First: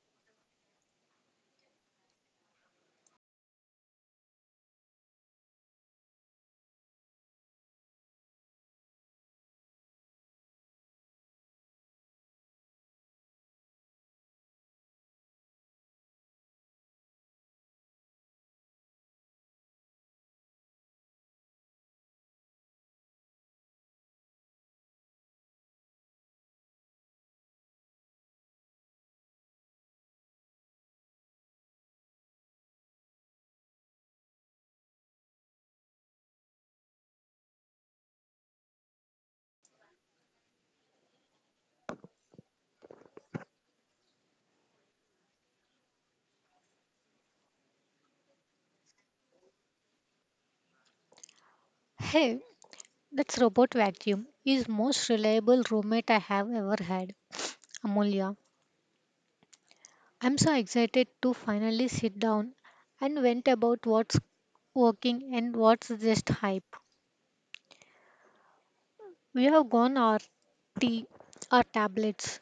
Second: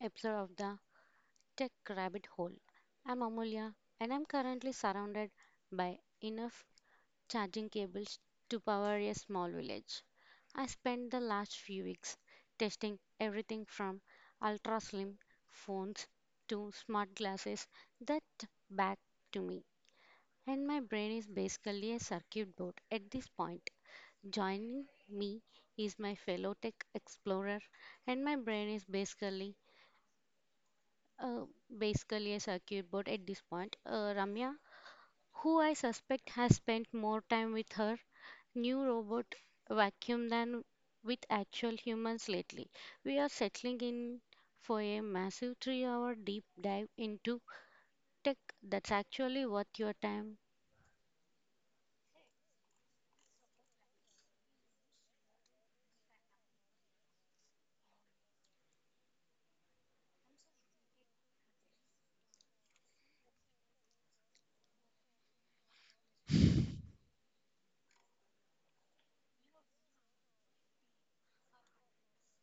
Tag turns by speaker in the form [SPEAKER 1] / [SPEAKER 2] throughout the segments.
[SPEAKER 1] episode of the Tech Rabbit Hole. I'm Amulya and I'm currently surrounded by enough charging cables to power a small village. I spent the last few weeks testing everything from ultra slim phones to smart glasses that back to me. And my brain is basically a circuit board at this point. Joining me is my fellow tech explorer, and my brain is basically uh, basically a circuit board at this point. Ramya, who I suspect has spent more time with her new robot vacuum than with actual humans lately. We are settling in for a massive three-hour deep dive into tech that's actually worth your time.
[SPEAKER 2] Hey, that's robot vacuum is most reliable roommate I have ever had, Amulya. I'm so excited to finally sit down and vent about what's working and what's just hype. We have gone our tea, our tablets,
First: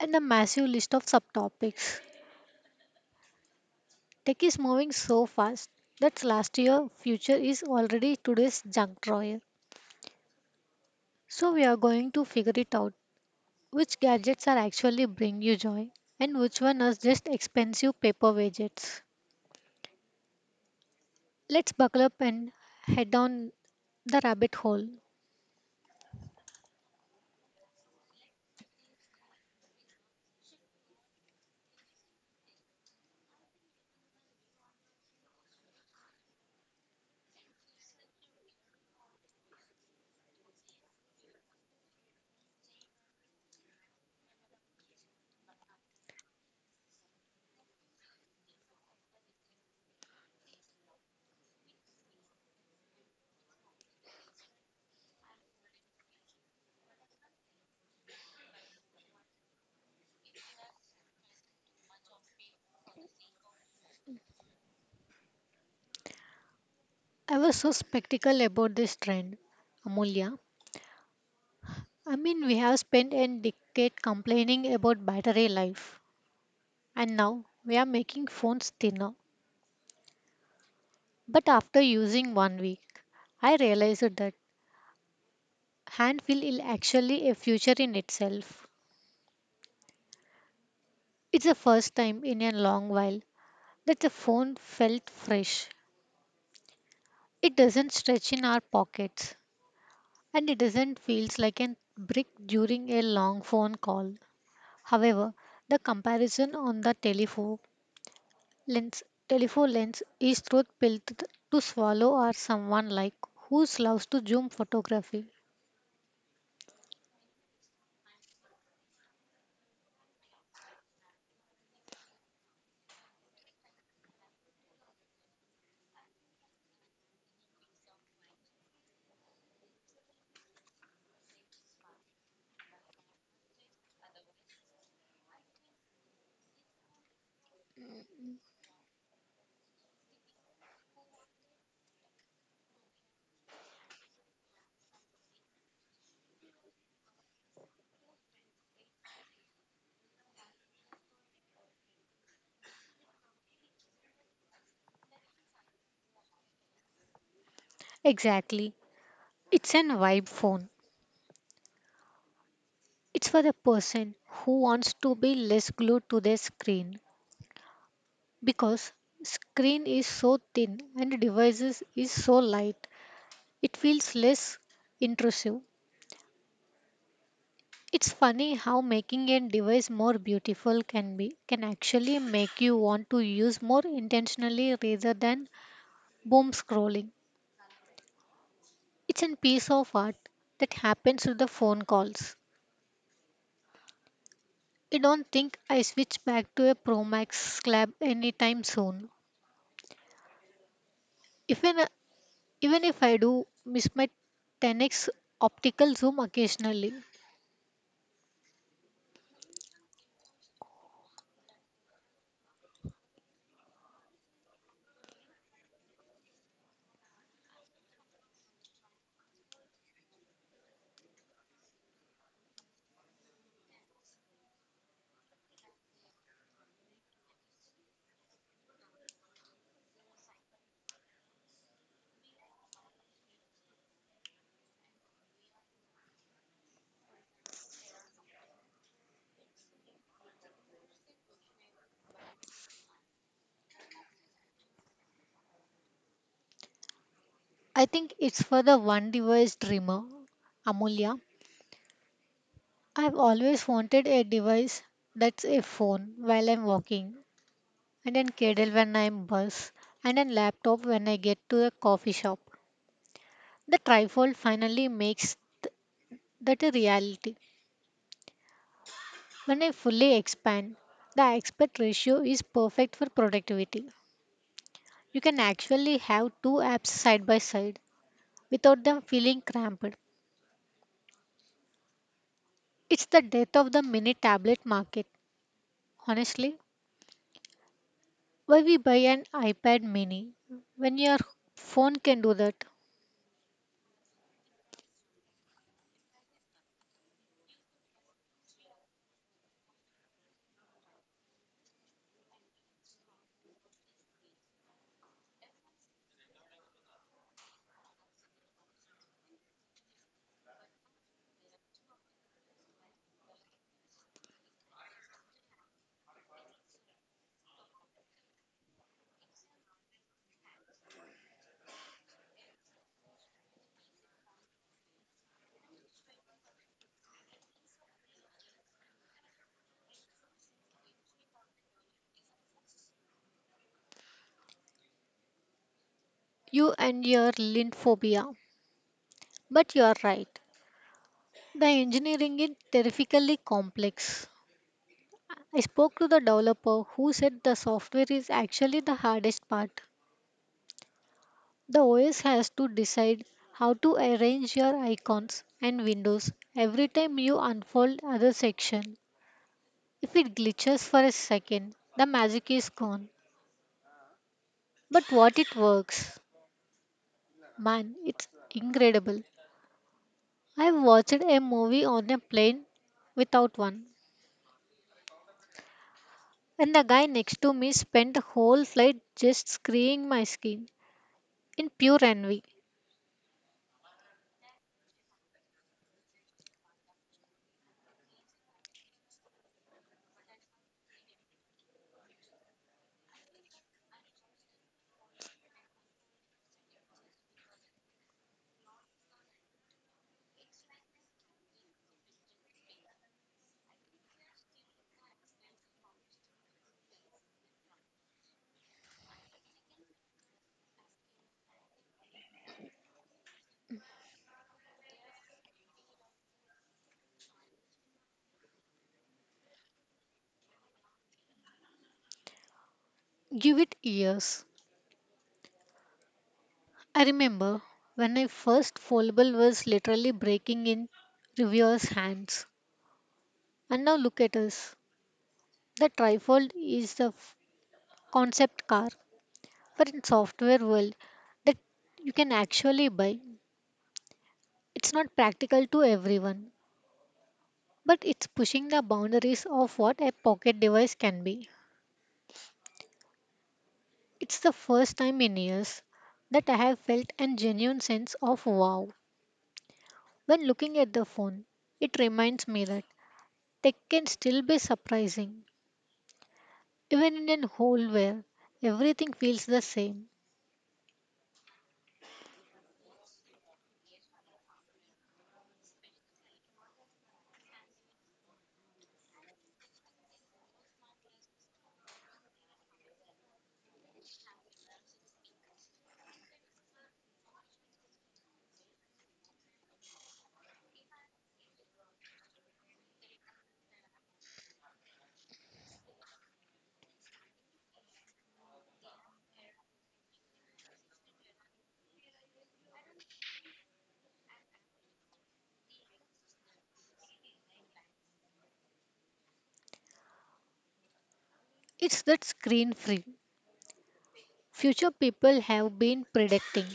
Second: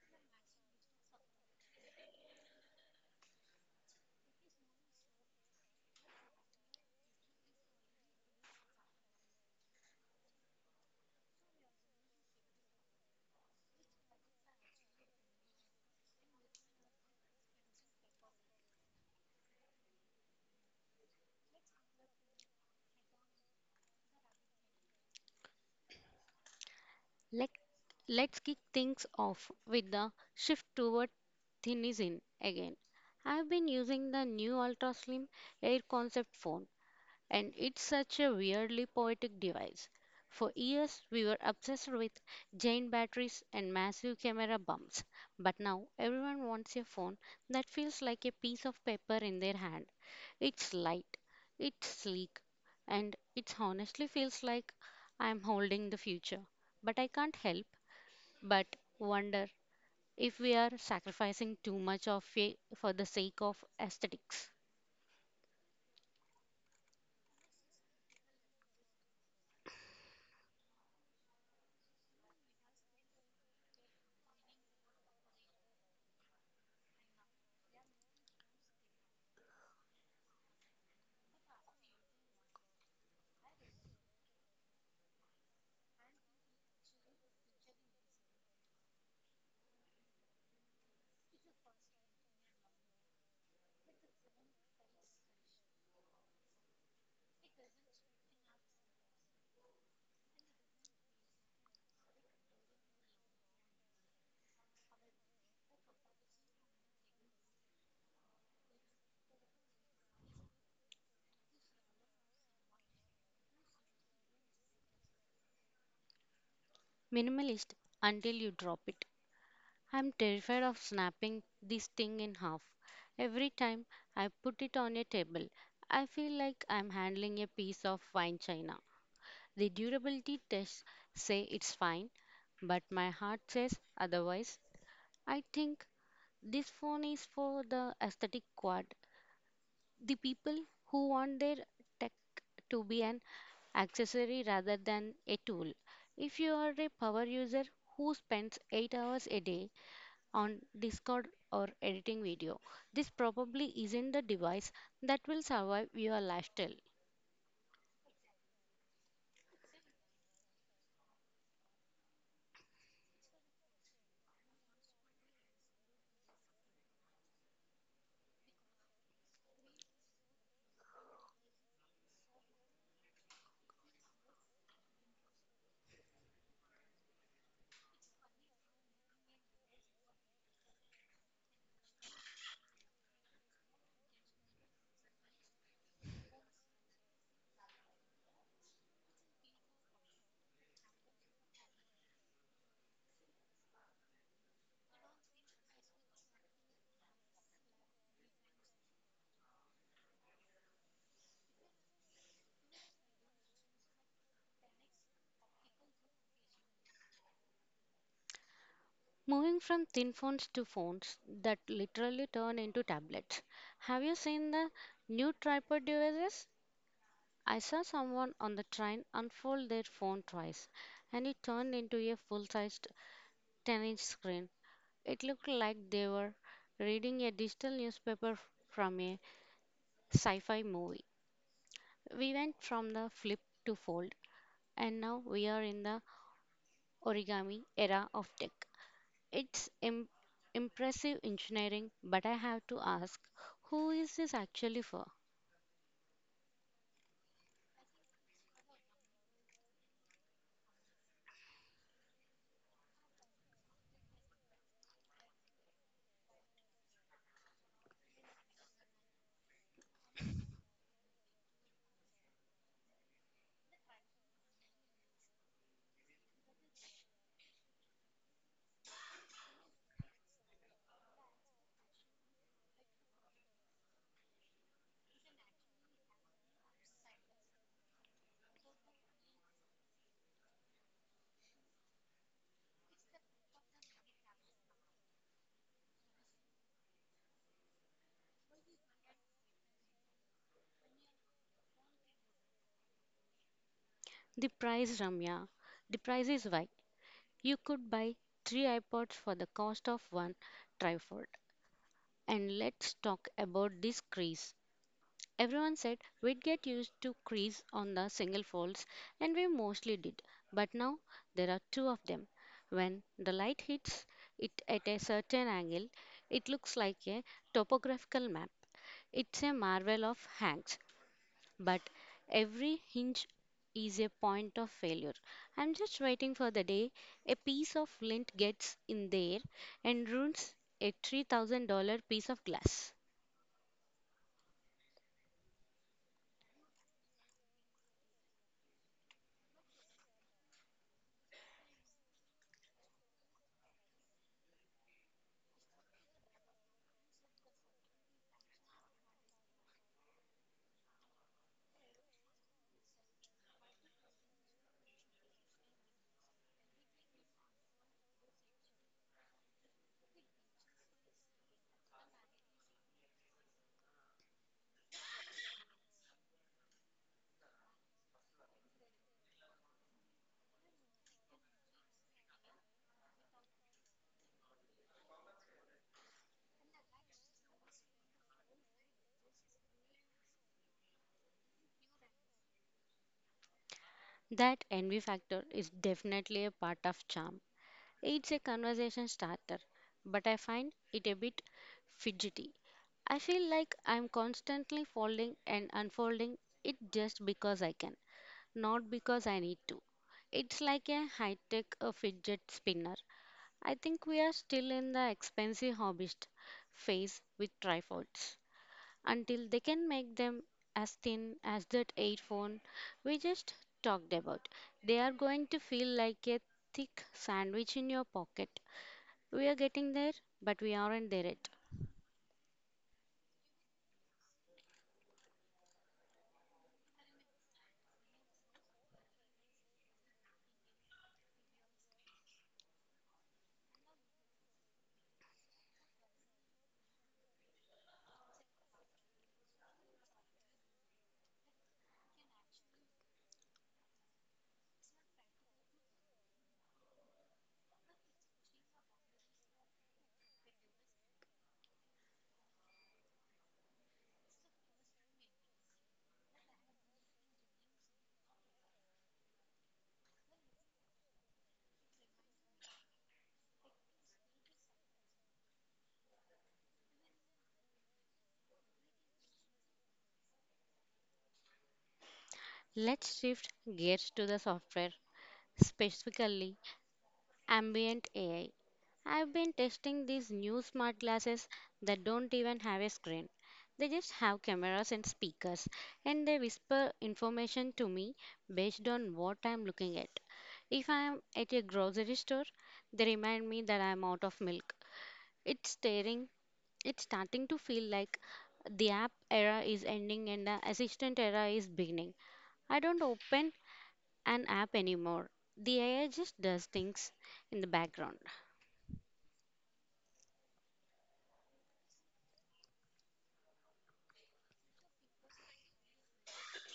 [SPEAKER 2] and a massive list of subtopics. Tech is moving so fast that last year future is already today's junk drawer. So we are going to figure it out. Which gadgets are actually bring you joy and which one is just expensive paper widgets? Let's buckle up and head down the rabbit hole.
[SPEAKER 1] Let, let's kick things off with the shift toward thin is in again. I've been using the new ultra slim air concept phone and it's such a weirdly poetic device. For years, we were obsessed with giant batteries and massive camera bumps, but now everyone wants a phone that feels like a piece of paper in their hand. It's light, it's sleek, and it honestly feels like I'm holding the future. But I can't help but wonder if we are sacrificing too much of it for the sake of aesthetics.
[SPEAKER 2] I was so skeptical about this trend, Amulya. I mean, we have spent a decade complaining about battery life, and now we are making phones thinner. But after using 1 week, I realized that hand feel is actually a future in itself. It's the first time in a long while that the phone felt fresh. It doesn't stretch in our pockets and it doesn't feels like a brick during a long phone call. However, the comparison on the lens telephone lens is truth pill to swallow or someone like who loves to zoom photography.
[SPEAKER 1] Minimalist until you drop it. I'm terrified of snapping this thing in half. Every time I put it on a table, I feel like I'm handling a piece of fine china. The durability tests say it's fine, but my heart says otherwise. I think this phone is for the aesthetic quad, the people who want their tech to be an accessory rather than a tool. If you are a power user who spends 8 hours a day on Discord or editing video. This probably isn't the device that will survive your lifestyle.
[SPEAKER 2] Exactly. It's an vibe phone. It's for the person who wants to be less glued to their screen because screen is so thin and devices is so light. It feels less intrusive. It's funny how making a device more beautiful can actually make you want to use more intentionally rather than boom scrolling. It's a piece of art that happens with the phone calls. I don't think I switch back to a Pro Max slab anytime soon. Even even if I do miss my 10x optical zoom occasionally,
[SPEAKER 1] Moving from thin phones to phones that literally turn into tablets. Have you seen the new tripod devices? I saw someone on the train unfold their phone twice and it turned into a full sized 10-inch screen. It looked like they were reading a digital newspaper from a sci fi movie. We went from the flip to fold and now we are in the origami era of tech. It's Im- Impressive engineering, but I have to ask who is this actually for?
[SPEAKER 2] I think it's for the one device dreamer, Amulya. I've always wanted a device that's a phone while I'm walking, and a Kindle when I'm bus, and a laptop when I get to a coffee shop. The trifold finally makes th- that a reality. When I fully expand, the aspect ratio is perfect for productivity. You can actually have two apps side by side without them feeling cramped. It's the death of the mini tablet market, honestly. Why we buy an iPad mini when your phone can do that?
[SPEAKER 1] The price, Ramya. The price is why you could buy three iPods for the cost of one tripod. And let's talk about this craze. Everyone said we'd get used to crease on the single folds, and we mostly did. But now there are two of them. When the light hits it at a certain angle, it looks like a topographical map. It's a marvel of hanks, but every hinge is a point of failure. I'm just waiting for the day a piece of lint gets in there and ruins a $3,000 piece of glass.
[SPEAKER 2] You and your lint phobia. But you are right. The engineering is terrifically complex. I spoke to the developer who said the software is actually the hardest part. The OS has to decide how to arrange your icons and windows every time you unfold other section. If it glitches for a second, the magic is gone. But what it works. Man, it's incredible. I watched a movie on a plane without one, and the guy next to me spent the whole flight just screwing my skin in pure envy.
[SPEAKER 1] That envy factor is definitely a part of charm. It's a conversation starter, but I find it a bit fidgety. I feel like I'm constantly folding and unfolding it just because I can, not because I need to. It's like a high tech fidget spinner. I think we are still in the expensive hobbyist phase with tripods until they can make them as thin as that phone we just talked about. They are going to feel like a thick sandwich in your pocket. We are getting there, but we aren't there yet.
[SPEAKER 2] Give it years. I remember when my first foldable was literally breaking in reviewers' hands. And now look at us. The trifold is the concept car, but in software world that you can actually buy. It's not practical to everyone, but it's pushing the boundaries of what a pocket device can be. It's the first time in years that I have felt a genuine sense of wow when looking at the phone. It reminds me that tech can still be surprising, even in a hole where everything feels the same.
[SPEAKER 1] Let's shift gears to the software, specifically Ambient AI. I've been testing these new smart glasses that don't even have a screen. They just have cameras and speakers, and they whisper information to me based on what I'm looking at. If I'm at a grocery store, they remind me that I'm out of milk. It's staring, it's starting to feel like the app era is ending and the assistant era is beginning. I don't open an app anymore. The AI just does things in the background.
[SPEAKER 2] It's that screen free. Future people have been predicting,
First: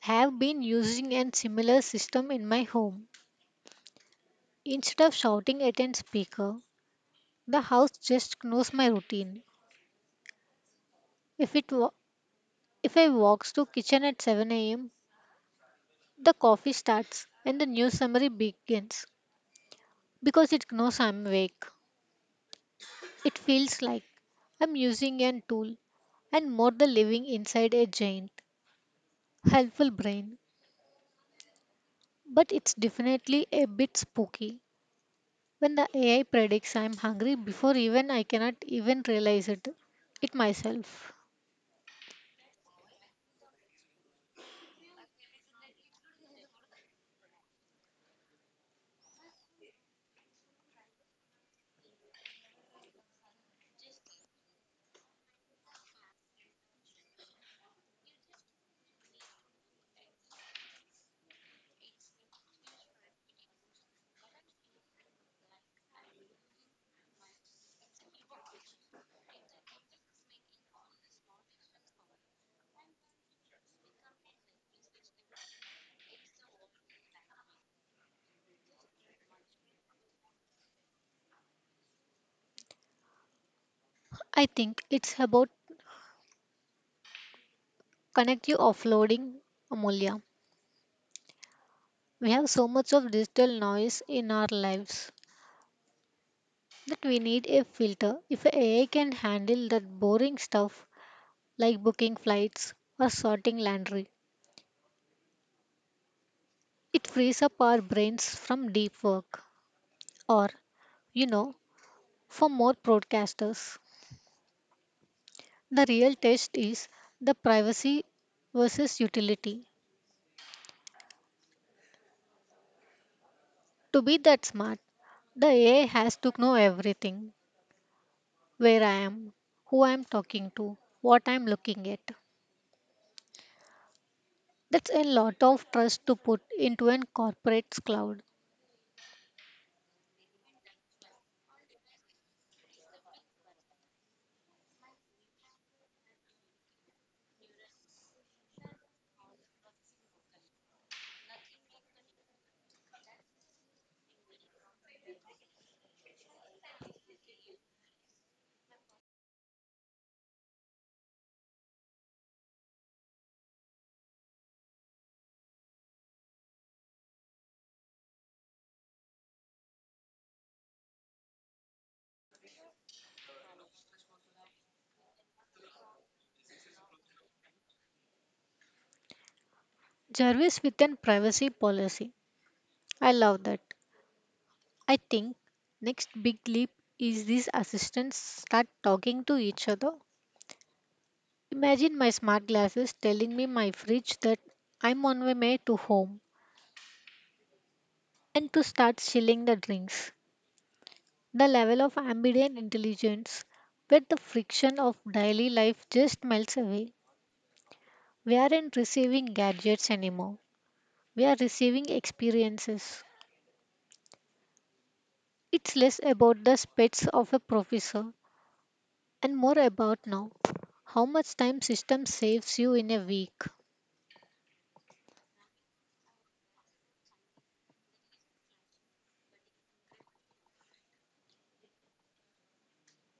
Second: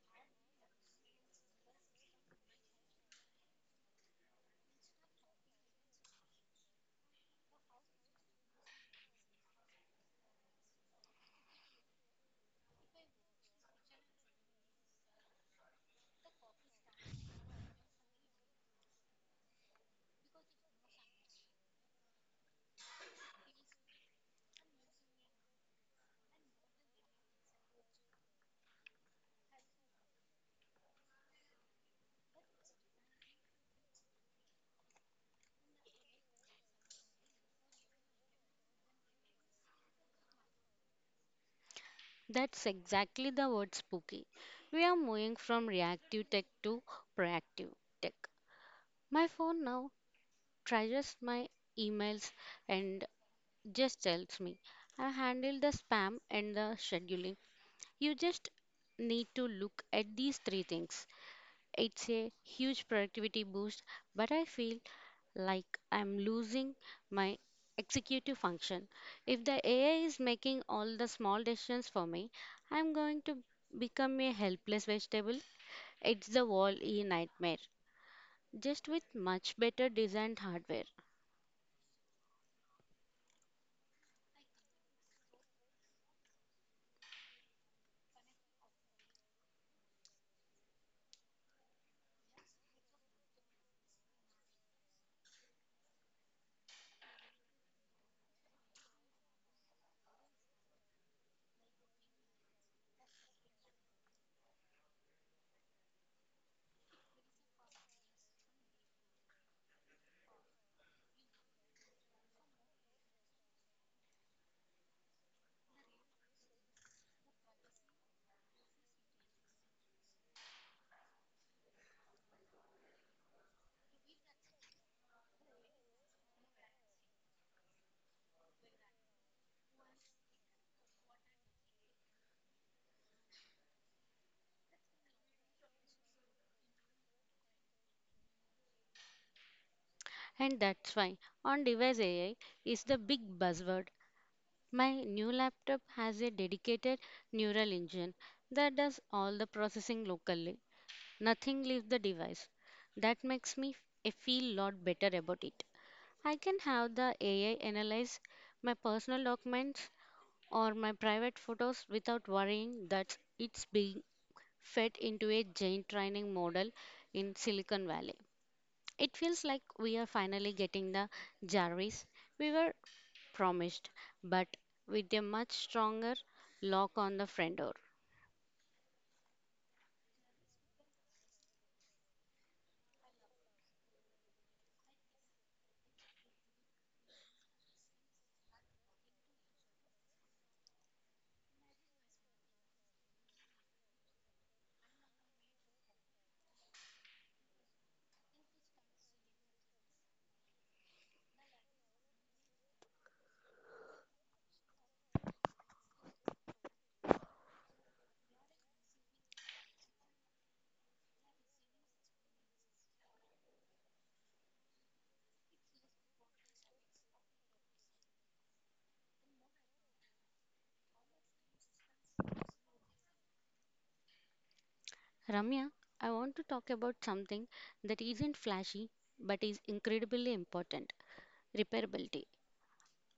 [SPEAKER 2] have been using a similar system in my home. Instead of shouting at a speaker, the house just knows my routine. If it wa- if I walks to kitchen at 7 a.m., the coffee starts and the news summary begins because it knows I'm awake. It feels like I'm using an tool and more the living inside a giant, helpful brain. But it's definitely a bit spooky when the AI predicts I'm hungry before even I cannot even realize it. It myself.
[SPEAKER 1] That's exactly the word spooky. We are moving from reactive tech to proactive tech. My phone now traces my emails and just tells me I handle the spam and the scheduling. You just need to look at these three things. It's a huge productivity boost, but I feel like I'm losing my executive function. If the AI is making all the small decisions for me, I'm going to become a helpless vegetable. It's the wall E nightmare, just with much better designed hardware.
[SPEAKER 2] I think it's about connect you offloading, Amulya. We have so much of digital noise in our lives that we need a filter. If AI can handle that boring stuff like booking flights or sorting laundry, it frees up our brains from deep work. Or, you know, for more broadcasters, the real test is the privacy versus utility. To be that smart, the AI has to know everything where I am, who I am talking to, what I am looking at. That's a lot of trust to put into an corporate's cloud.
[SPEAKER 1] And that's why on device AI is the big buzzword. My new laptop has a dedicated neural engine that does all the processing locally. Nothing leaves the device. That makes me f- I feel a lot better about it. I can have the AI analyze my personal documents or my private photos without worrying that it's being fed into a giant training model in Silicon Valley. It feels like we are finally getting the Jarvis we were promised, but with a much stronger lock on the front door.
[SPEAKER 2] Jarvis with an privacy policy. I love that. I think next big leap is these assistants start talking to each other. Imagine my smart glasses telling me my fridge that I'm on my way to home and to start chilling the drinks. The level of ambient intelligence where the friction of daily life just melts away. We aren't receiving gadgets anymore. We are receiving experiences. It's less about the specs of a professor and more about now how much time system saves you in a week.
[SPEAKER 1] Ramya, I want to talk about something that isn't flashy but is incredibly important repairability.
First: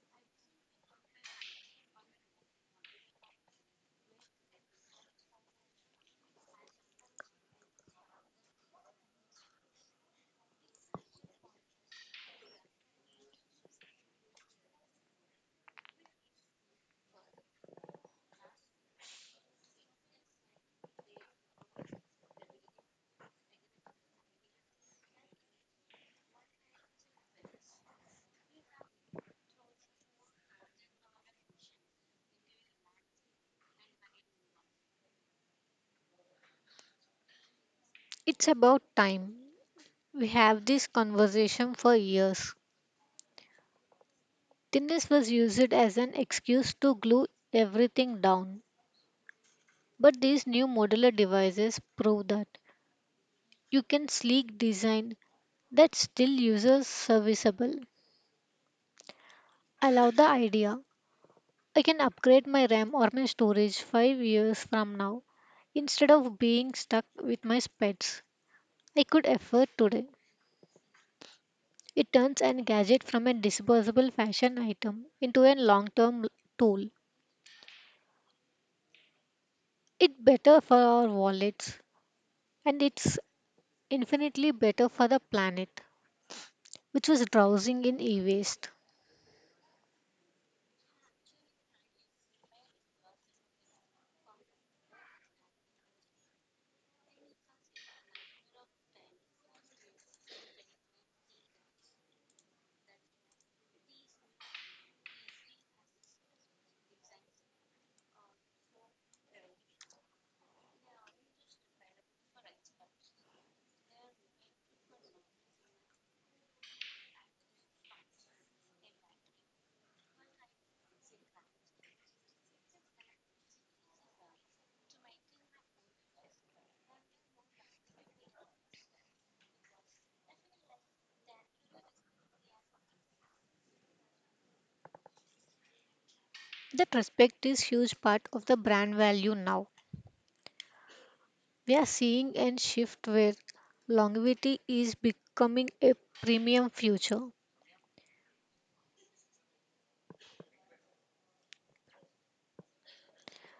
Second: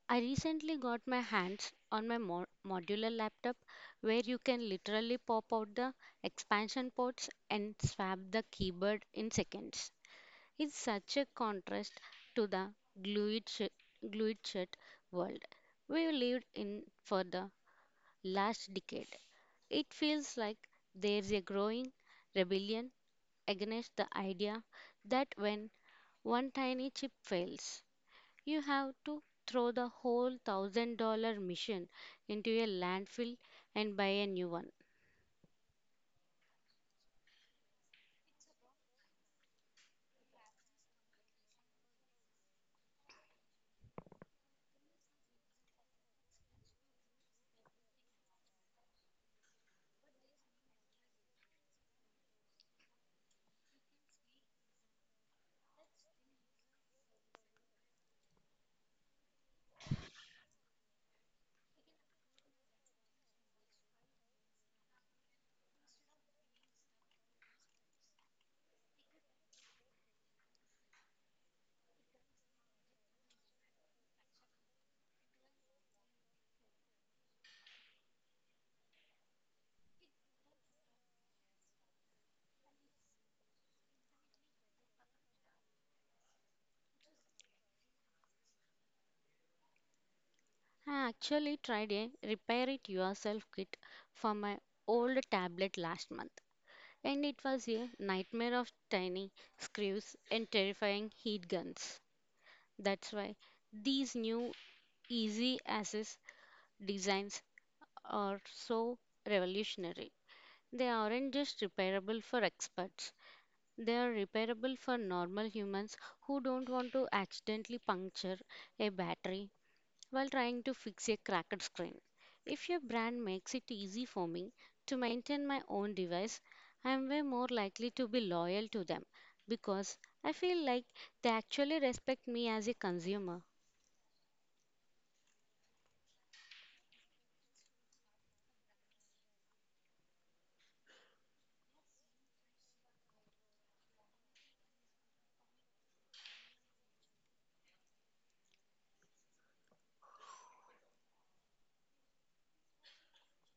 [SPEAKER 1] I recently got my hands on my modular laptop where you can literally pop out the expansion ports and swap the keyboard in seconds. It's such a contrast to the glued, sh- glued shut world we've lived in for the last decade. It feels like there's a growing rebellion against the idea that when one tiny chip fails, you have to throw the whole $1,000 mission into a landfill and buy a new one.
[SPEAKER 2] It's about time. We have this conversation for years. Thinness was used as an excuse to glue everything down. But these new modular devices prove that you can sleek design that still uses serviceable. I love the idea I can upgrade my RAM or my storage 5 years from now. Instead of being stuck with my specs, I could afford today. It turns an gadget from a disposable fashion item into a long term tool. It's better for our wallets, and it's infinitely better for the planet, which was drowsing in e waste.
[SPEAKER 1] I actually tried a repair it yourself kit for my old tablet last month, and it was a nightmare of tiny screws and terrifying heat guns. That's why these new easy access designs are so revolutionary. They aren't just repairable for experts. They are repairable for normal humans who don't want to accidentally puncture a battery while trying to fix a cracked screen. If your brand makes it easy for me to maintain my own device, I am way more likely to be loyal to them because I feel like they actually respect me as a consumer.
[SPEAKER 2] That respect is huge part of the brand value now. We are seeing a shift where longevity is becoming a premium future.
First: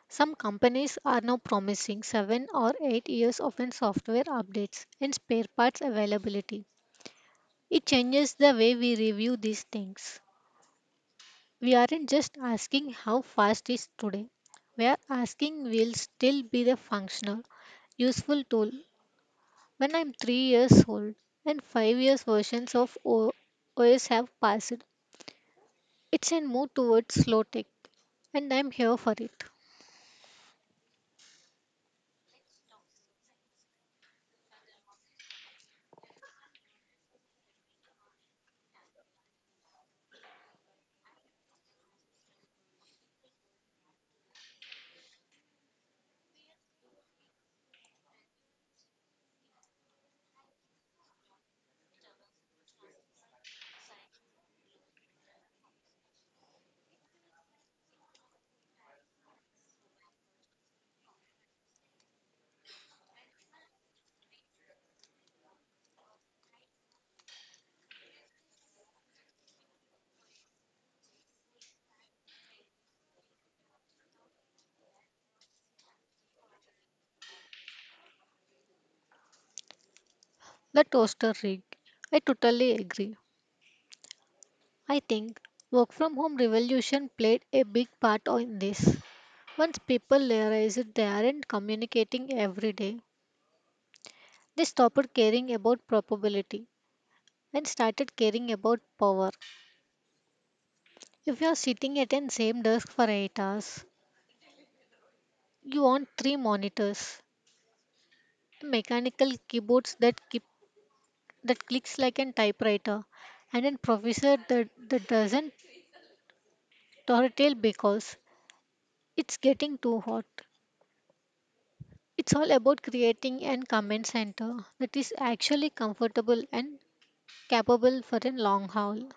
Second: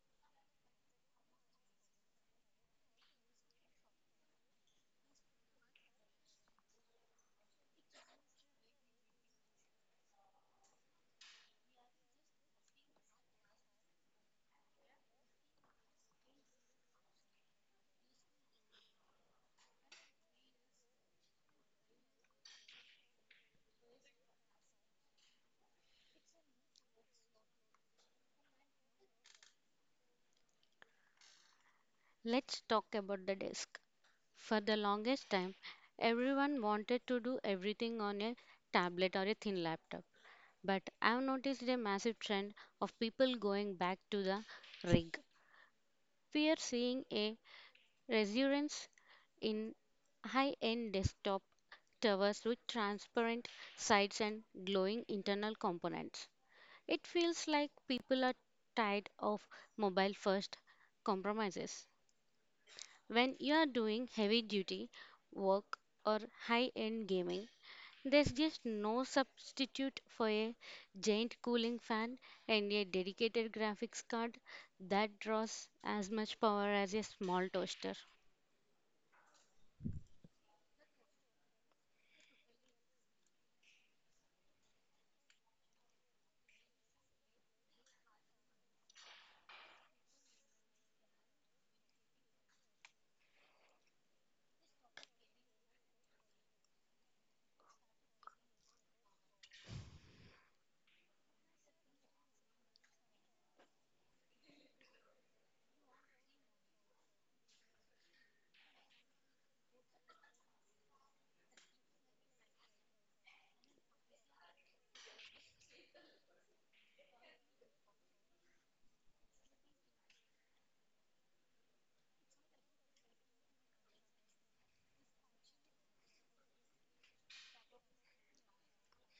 [SPEAKER 2] Some companies are now promising 7 or 8 years of in software updates and spare parts availability. It changes the way we review these things. We aren't just asking how fast is today. We are asking will still be the functional, useful tool when I'm 3 years old and 5 years versions of OS have passed. It's a move towards slow tech and I'm here for it.
[SPEAKER 1] Let's talk about the disk. For the longest time, everyone wanted to do everything on a tablet or a thin laptop. But I've noticed a massive trend of people going back to the rig. We are seeing a resurgence in high end desktop towers with transparent sides and glowing internal components. It feels like people are tired of mobile first compromises. When you are doing heavy duty work or high end gaming, there's just no substitute for a giant cooling fan and a dedicated graphics card that draws as much power as a small toaster.
[SPEAKER 2] The toaster rig. I totally agree. I think work from home revolution played a big part in this. Once people realize that they aren't communicating every day, they stopped caring about probability and started caring about power. If you are sitting at an same desk for 8 hours, you want three monitors, mechanical keyboards that keep that clicks like a typewriter, and a professor that doesn't tail because it's getting too hot. It's all about creating an comment center that is actually comfortable and capable for a long haul.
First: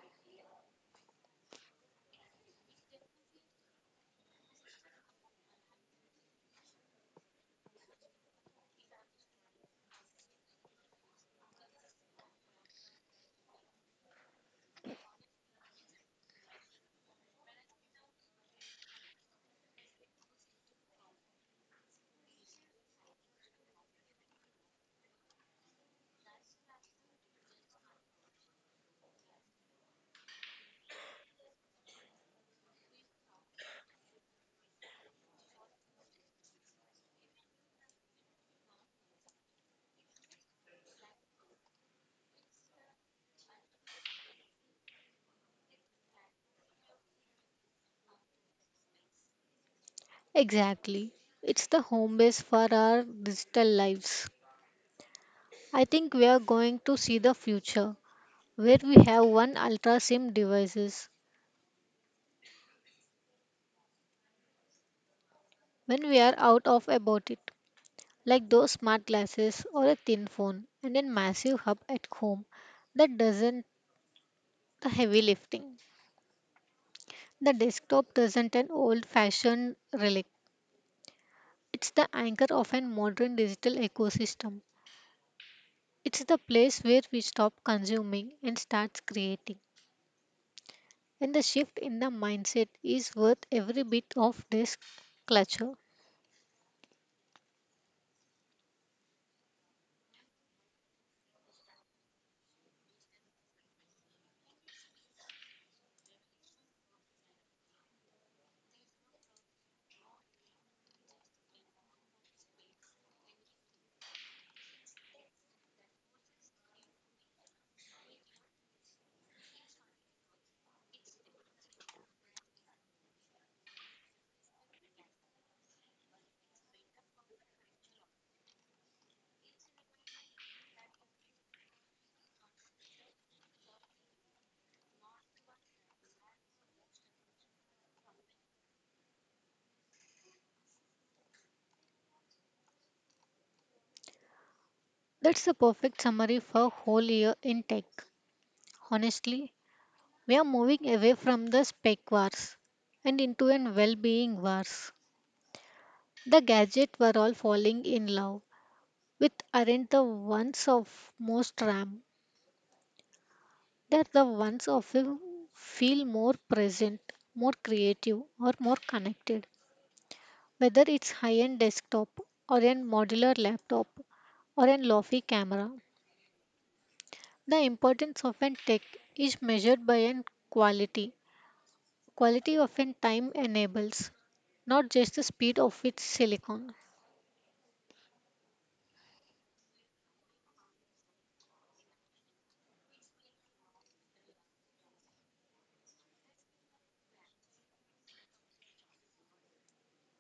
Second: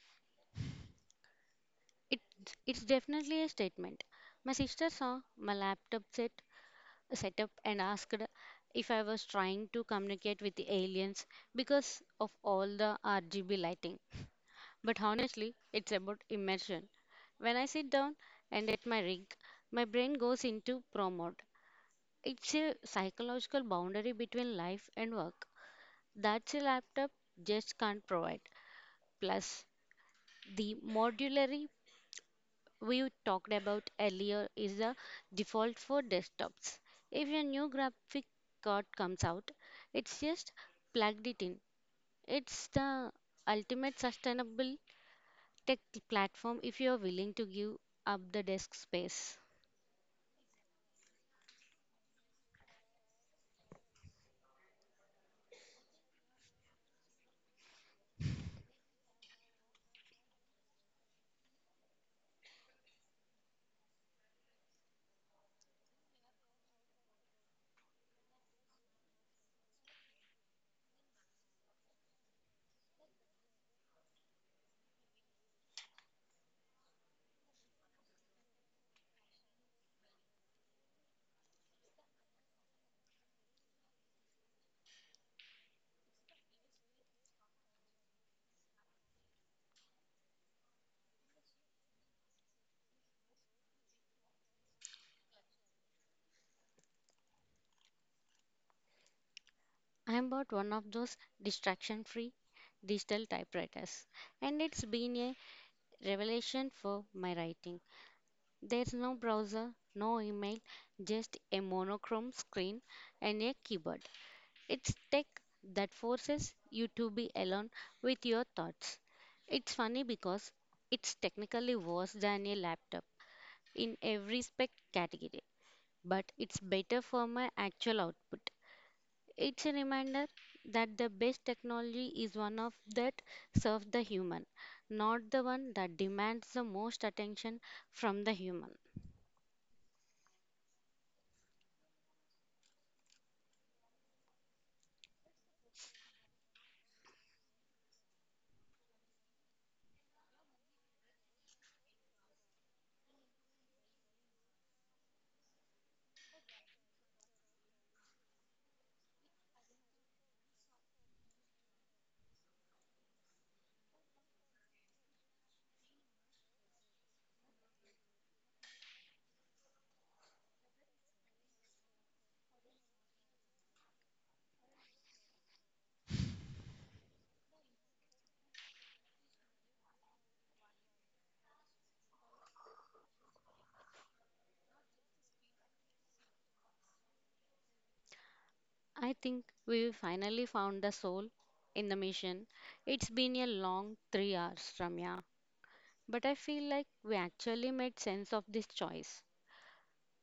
[SPEAKER 1] It, it's definitely a statement. My sister saw my laptop set up and asked if I was trying to communicate with the aliens because of all the RGB lighting. But honestly, it's about immersion. When I sit down and at my rig, my brain goes into pro mode. It's a psychological boundary between life and work that a laptop just can't provide. Plus, the modularity we talked about earlier is the default for desktops. If a new graphic card comes out, it's just plugged it in. It's the ultimate sustainable tech platform if you are willing to give up the desk space.
[SPEAKER 2] Exactly. It's the home base for our digital lives. I think we are going to see the future where we have one ultra sim devices when we are out of about it like those smart glasses or a thin phone and a massive hub at home that doesn't the heavy lifting. The desktop doesn't an old fashioned relic. It's the anchor of a modern digital ecosystem. It's the place where we stop consuming and start creating. And the shift in the mindset is worth every bit of this clutter.
[SPEAKER 1] I bought one of those distraction free digital typewriters and it's been a revelation for my writing. There's no browser, no email, just a monochrome screen and a keyboard. It's tech that forces you to be alone with your thoughts. It's funny because it's technically worse than a laptop in every spec category, but it's better for my actual output. It's a reminder that the best technology is one of that serves the human, not the one that demands the most attention from the human.
[SPEAKER 2] That's the perfect summary for whole year in tech. Honestly, we are moving away from the spec wars and into an well-being wars. The gadgets were all falling in love with aren't the ones of most RAM. That the ones often feel more present, more creative, or more connected. Whether it's high end desktop, or a modular laptop, or a lofty camera, the importance of an tech is measured by an quality. Quality of an time enables, not just the speed of its silicon.
[SPEAKER 1] I think we finally found the soul in the mission. It's been a long 3 hours, Ramya. But I feel like we actually made sense of this choice.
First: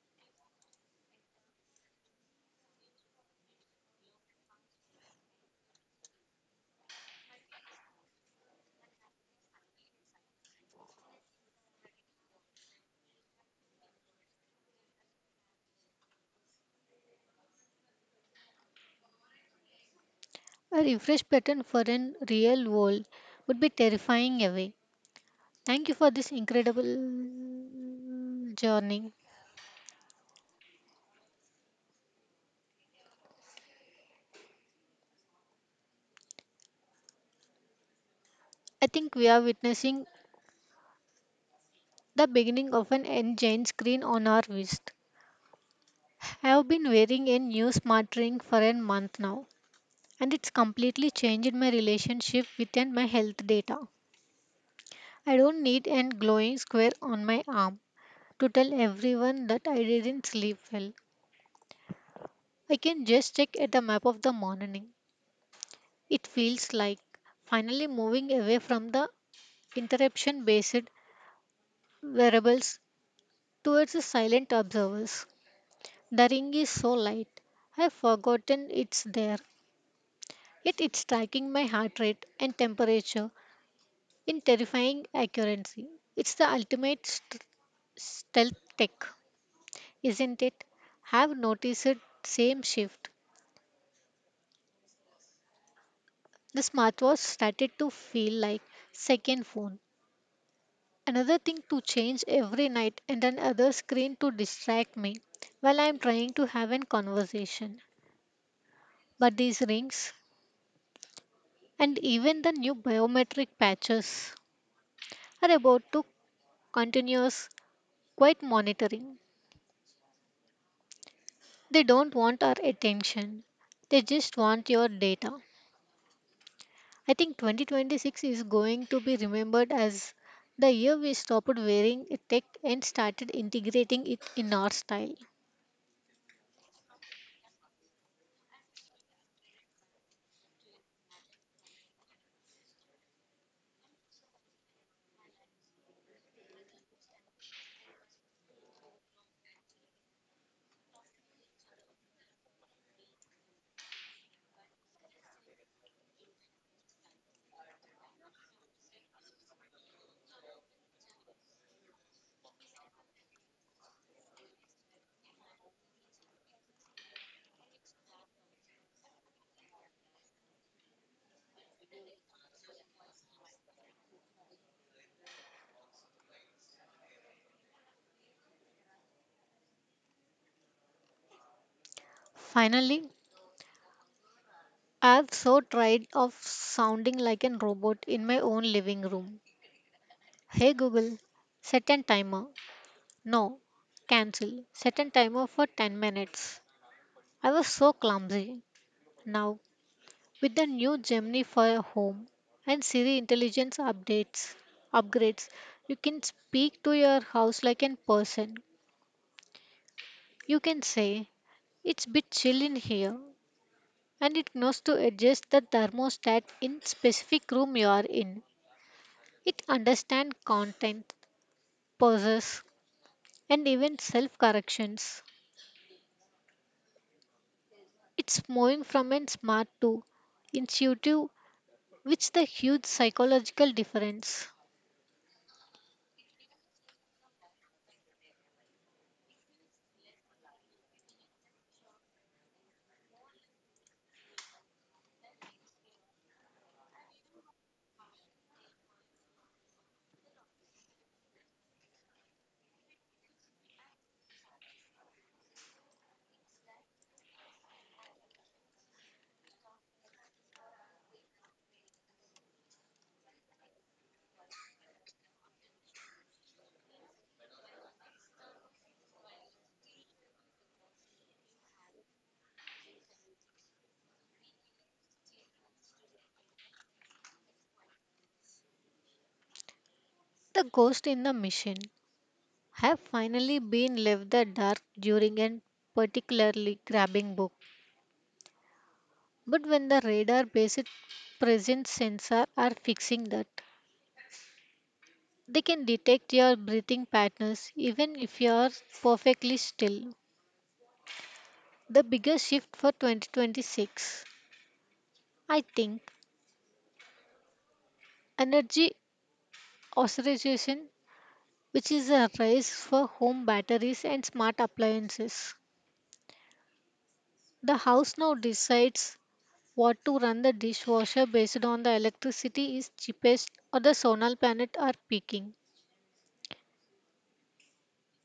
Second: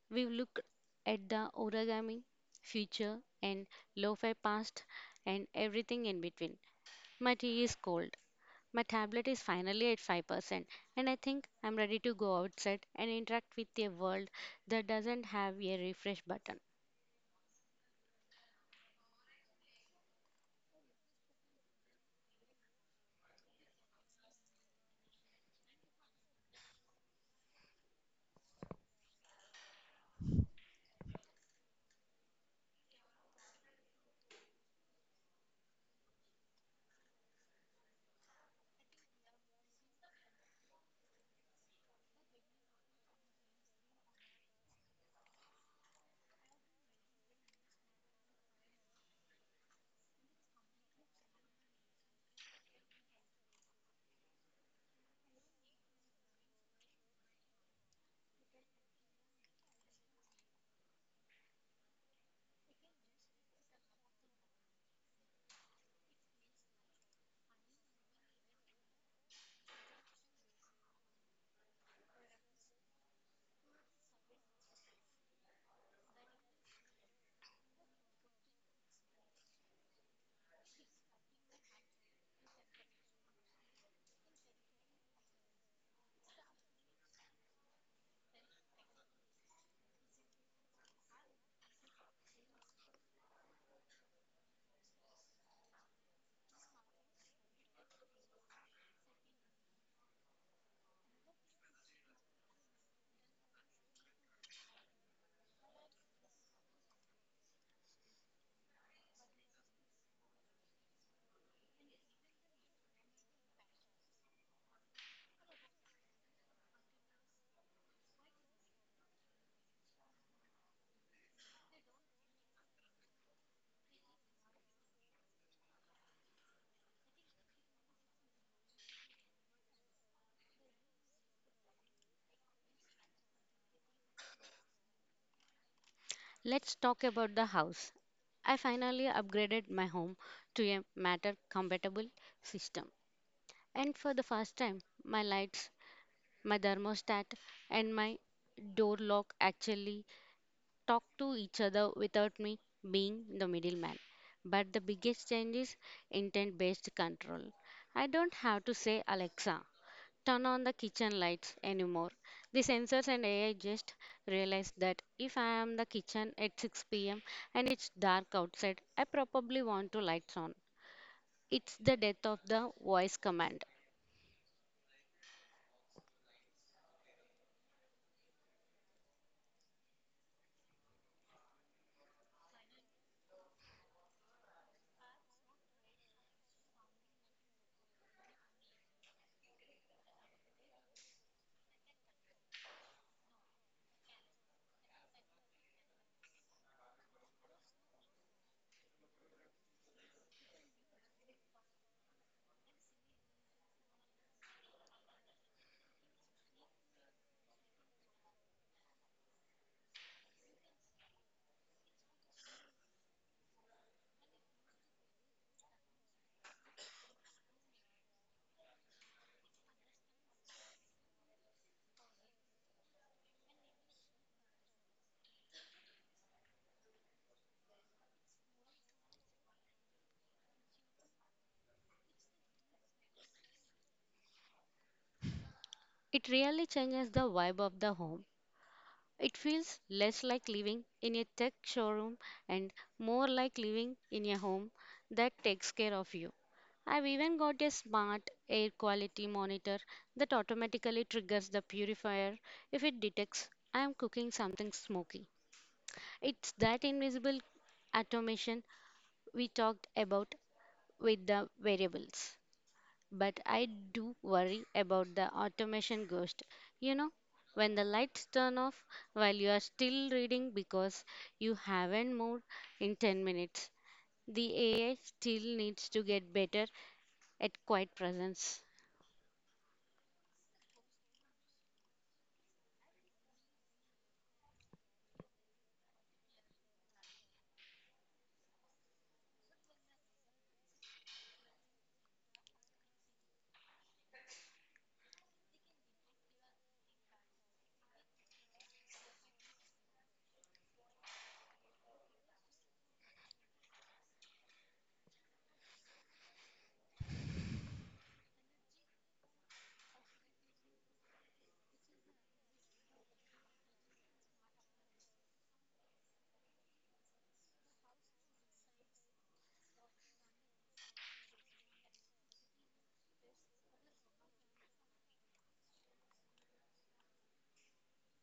[SPEAKER 1] We've looked at the origami, future, and lo fi past, and everything in between. My tea is cold, My tablet is finally at 5%, and I think I'm ready to go outside and interact with a world that doesn't have a refresh button.
[SPEAKER 2] A refresh pattern for an real world would be terrifying away. Thank you for this incredible journey. I think we are witnessing the beginning of an N giant screen on our wrist. I've been wearing a new smart ring for a month now, and it's completely changed my relationship with and my health data. I don't need a glowing square on my arm to tell everyone that I didn't sleep well. I can just check at the map of the morning. It feels like finally moving away from the interruption based wearables towards the silent observers. The ring is so light. I've forgotten it's there. Yet it's tracking my heart rate and temperature in terrifying accuracy. It's the ultimate stealth tech, isn't it? Have noticed it same shift. The smartwatch started to feel like second phone. Another thing to change every night and another screen to distract me while I'm trying to have a conversation. But these rings and even the new biometric patches are about to continuous quiet monitoring. They don't want our attention. They just want your data. I think 2026 is going to be remembered as the year we stopped wearing tech and started integrating it in our style.
[SPEAKER 1] Let's talk about the house. I finally upgraded my home to a matter compatible system. And for the first time, my lights, my thermostat, and my door lock actually talk to each other without me being the middleman. But the biggest change is intent based control. I don't have to say, Alexa, turn on the kitchen lights anymore. The sensors and AI just realize that if I am the kitchen at 6 p.m. and it's dark outside, I probably want to lights on. It's the death of the voice command.
[SPEAKER 2] Finally, I have so tried of sounding like an robot in my own living room. Hey Google, set a timer. No, cancel. Set a timer for 10 minutes. I was so clumsy. Now with the new Gemini for Home and Siri intelligence updates upgrades, you can speak to your house like a person. You can say, "It's bit chill in here," and it knows to adjust the thermostat in specific room you are in. It understands content, pauses, and even self-corrections. It's moving from a smart to intuitive, which the huge psychological difference.
[SPEAKER 1] It really changes the vibe of the home. It feels less like living in a tech showroom and more like living in a home that takes care of you. I've even got a smart air quality monitor that automatically triggers the purifier if it detects I am cooking something smoky. It's that invisible automation we talked about with the variables. But I do worry about the automation ghost. You know, when the lights turn off while you are still reading because you haven't moved in 10 minutes. The AI still needs to get better at quiet presence.
[SPEAKER 2] The ghost in the machine. Have finally been left the dark during an particularly grabbing book. But when the radar based presence sensor are fixing that, they can detect your breathing patterns even if you are perfectly still. The biggest shift for 2026, I think, energy authorization, which is a rise for home batteries and smart appliances. The house now decides what to run the dishwasher based on the electricity is cheapest or the solar planet are peaking.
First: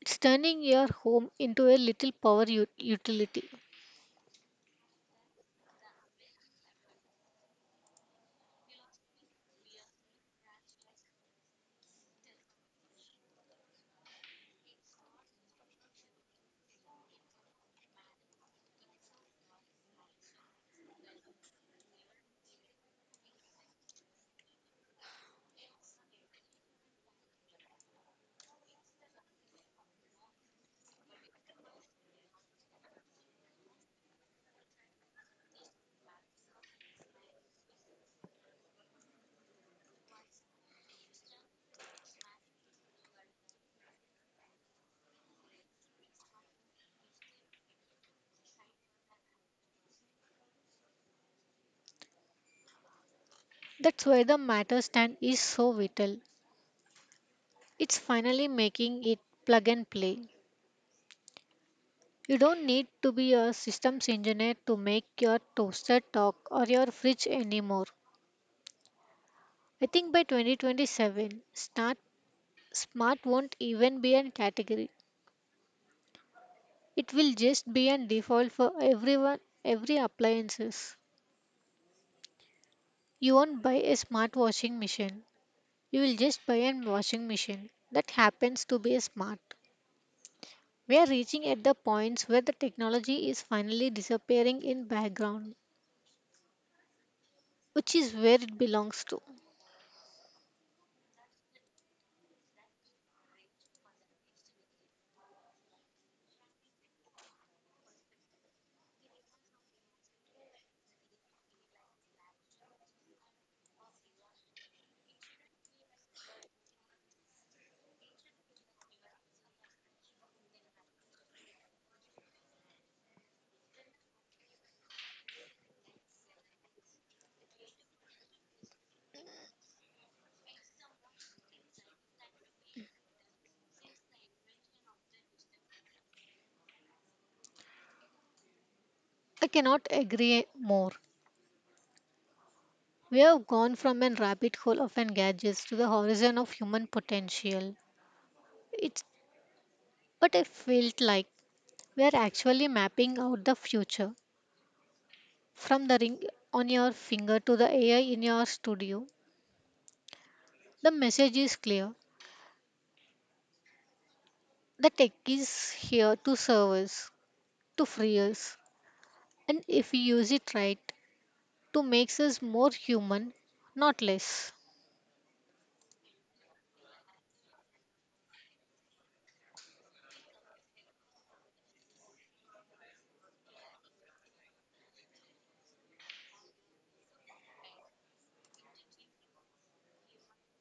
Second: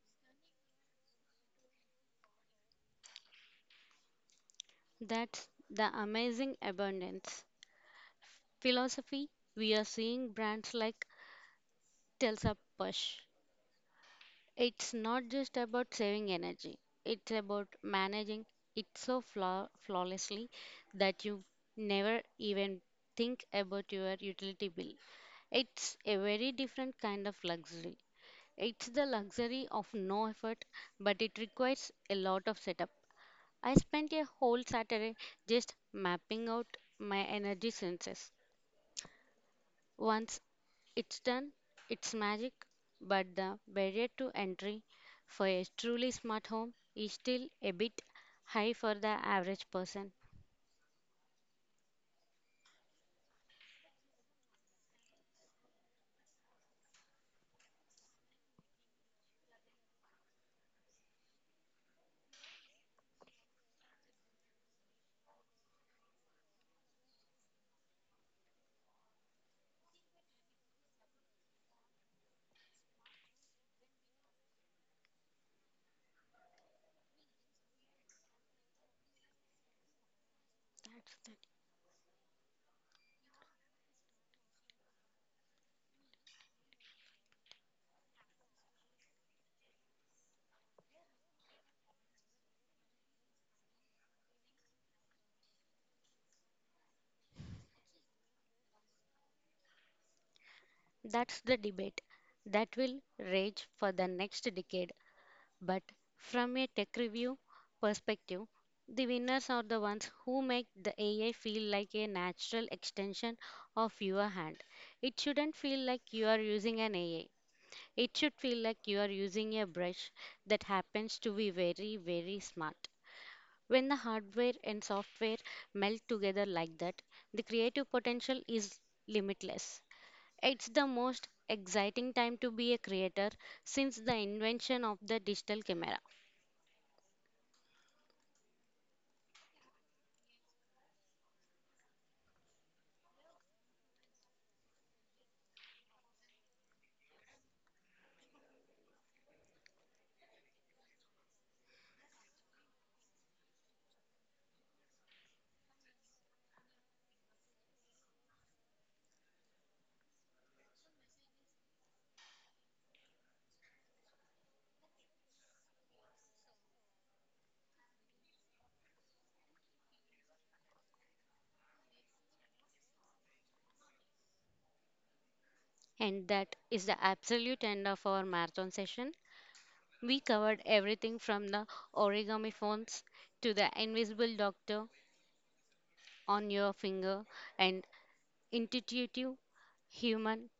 [SPEAKER 2] It's turning your home into a little power utility.
[SPEAKER 1] That's the amazing abundance philosophy we are seeing brands like Telsa push. It's not just about saving energy, it's about managing it so flawlessly that you never even think about your utility bill. It's a very different kind of luxury. It's the luxury of no effort, but it requires a lot of setup. I spent a whole Saturday just mapping out my energy senses. Once it's done, it's magic, but the barrier to entry for a truly smart home is still a bit high for the average person.
[SPEAKER 2] That's why the matter stand is so vital. It's finally making it plug and play. You don't need to be a systems engineer to make your toaster talk or your fridge anymore. I think by 2027, smart won't even be a category. It will just be an default for everyone, every appliances.
[SPEAKER 1] That's the
[SPEAKER 2] You won't buy a smart washing machine. You will just buy a washing machine that happens to be smart. We are reaching at the points where the technology is finally disappearing in background, which is where it belongs to.
[SPEAKER 1] That's the debate that will rage for the next decade. But from a tech review perspective, the winners are the ones who make the AI feel like a natural extension of your hand. It shouldn't feel like you are using an AI. It should feel like you are using a brush that happens to be very, very smart. When the hardware and software melt together like that, the creative potential is limitless. It's the most exciting time to be a creator since the invention of the digital camera.
[SPEAKER 2] I cannot agree more. We have gone from an rabbit hole of an gadgets to the horizon of human potential. It's but I felt like we are actually mapping out the future. From the ring on your finger to the AI in your studio, the message is clear. The tech is here to serve us, to free us, and if we use it right, to make us more human, not less.
[SPEAKER 1] And that is the absolute end of our marathon session. We covered everything from the origami phones to the invisible doctor on your finger and intuitive human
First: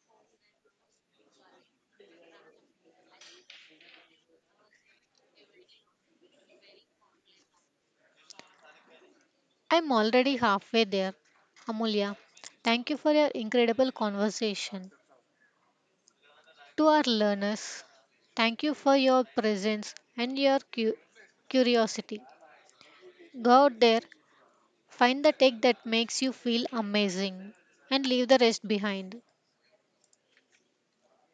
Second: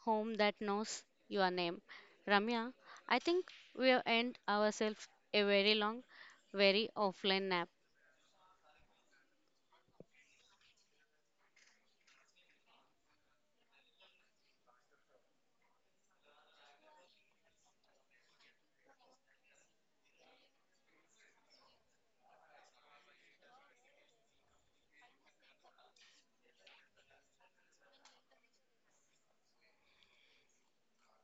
[SPEAKER 1] home that knows your name. Ramya, I think we'll end ourselves a very long, very offline nap.
[SPEAKER 2] I'm already halfway there. Amulya, thank you for your incredible conversation. To our learners, thank you for your presence and your curiosity. Go out there. Find the tech that makes you feel amazing and leave the rest behind.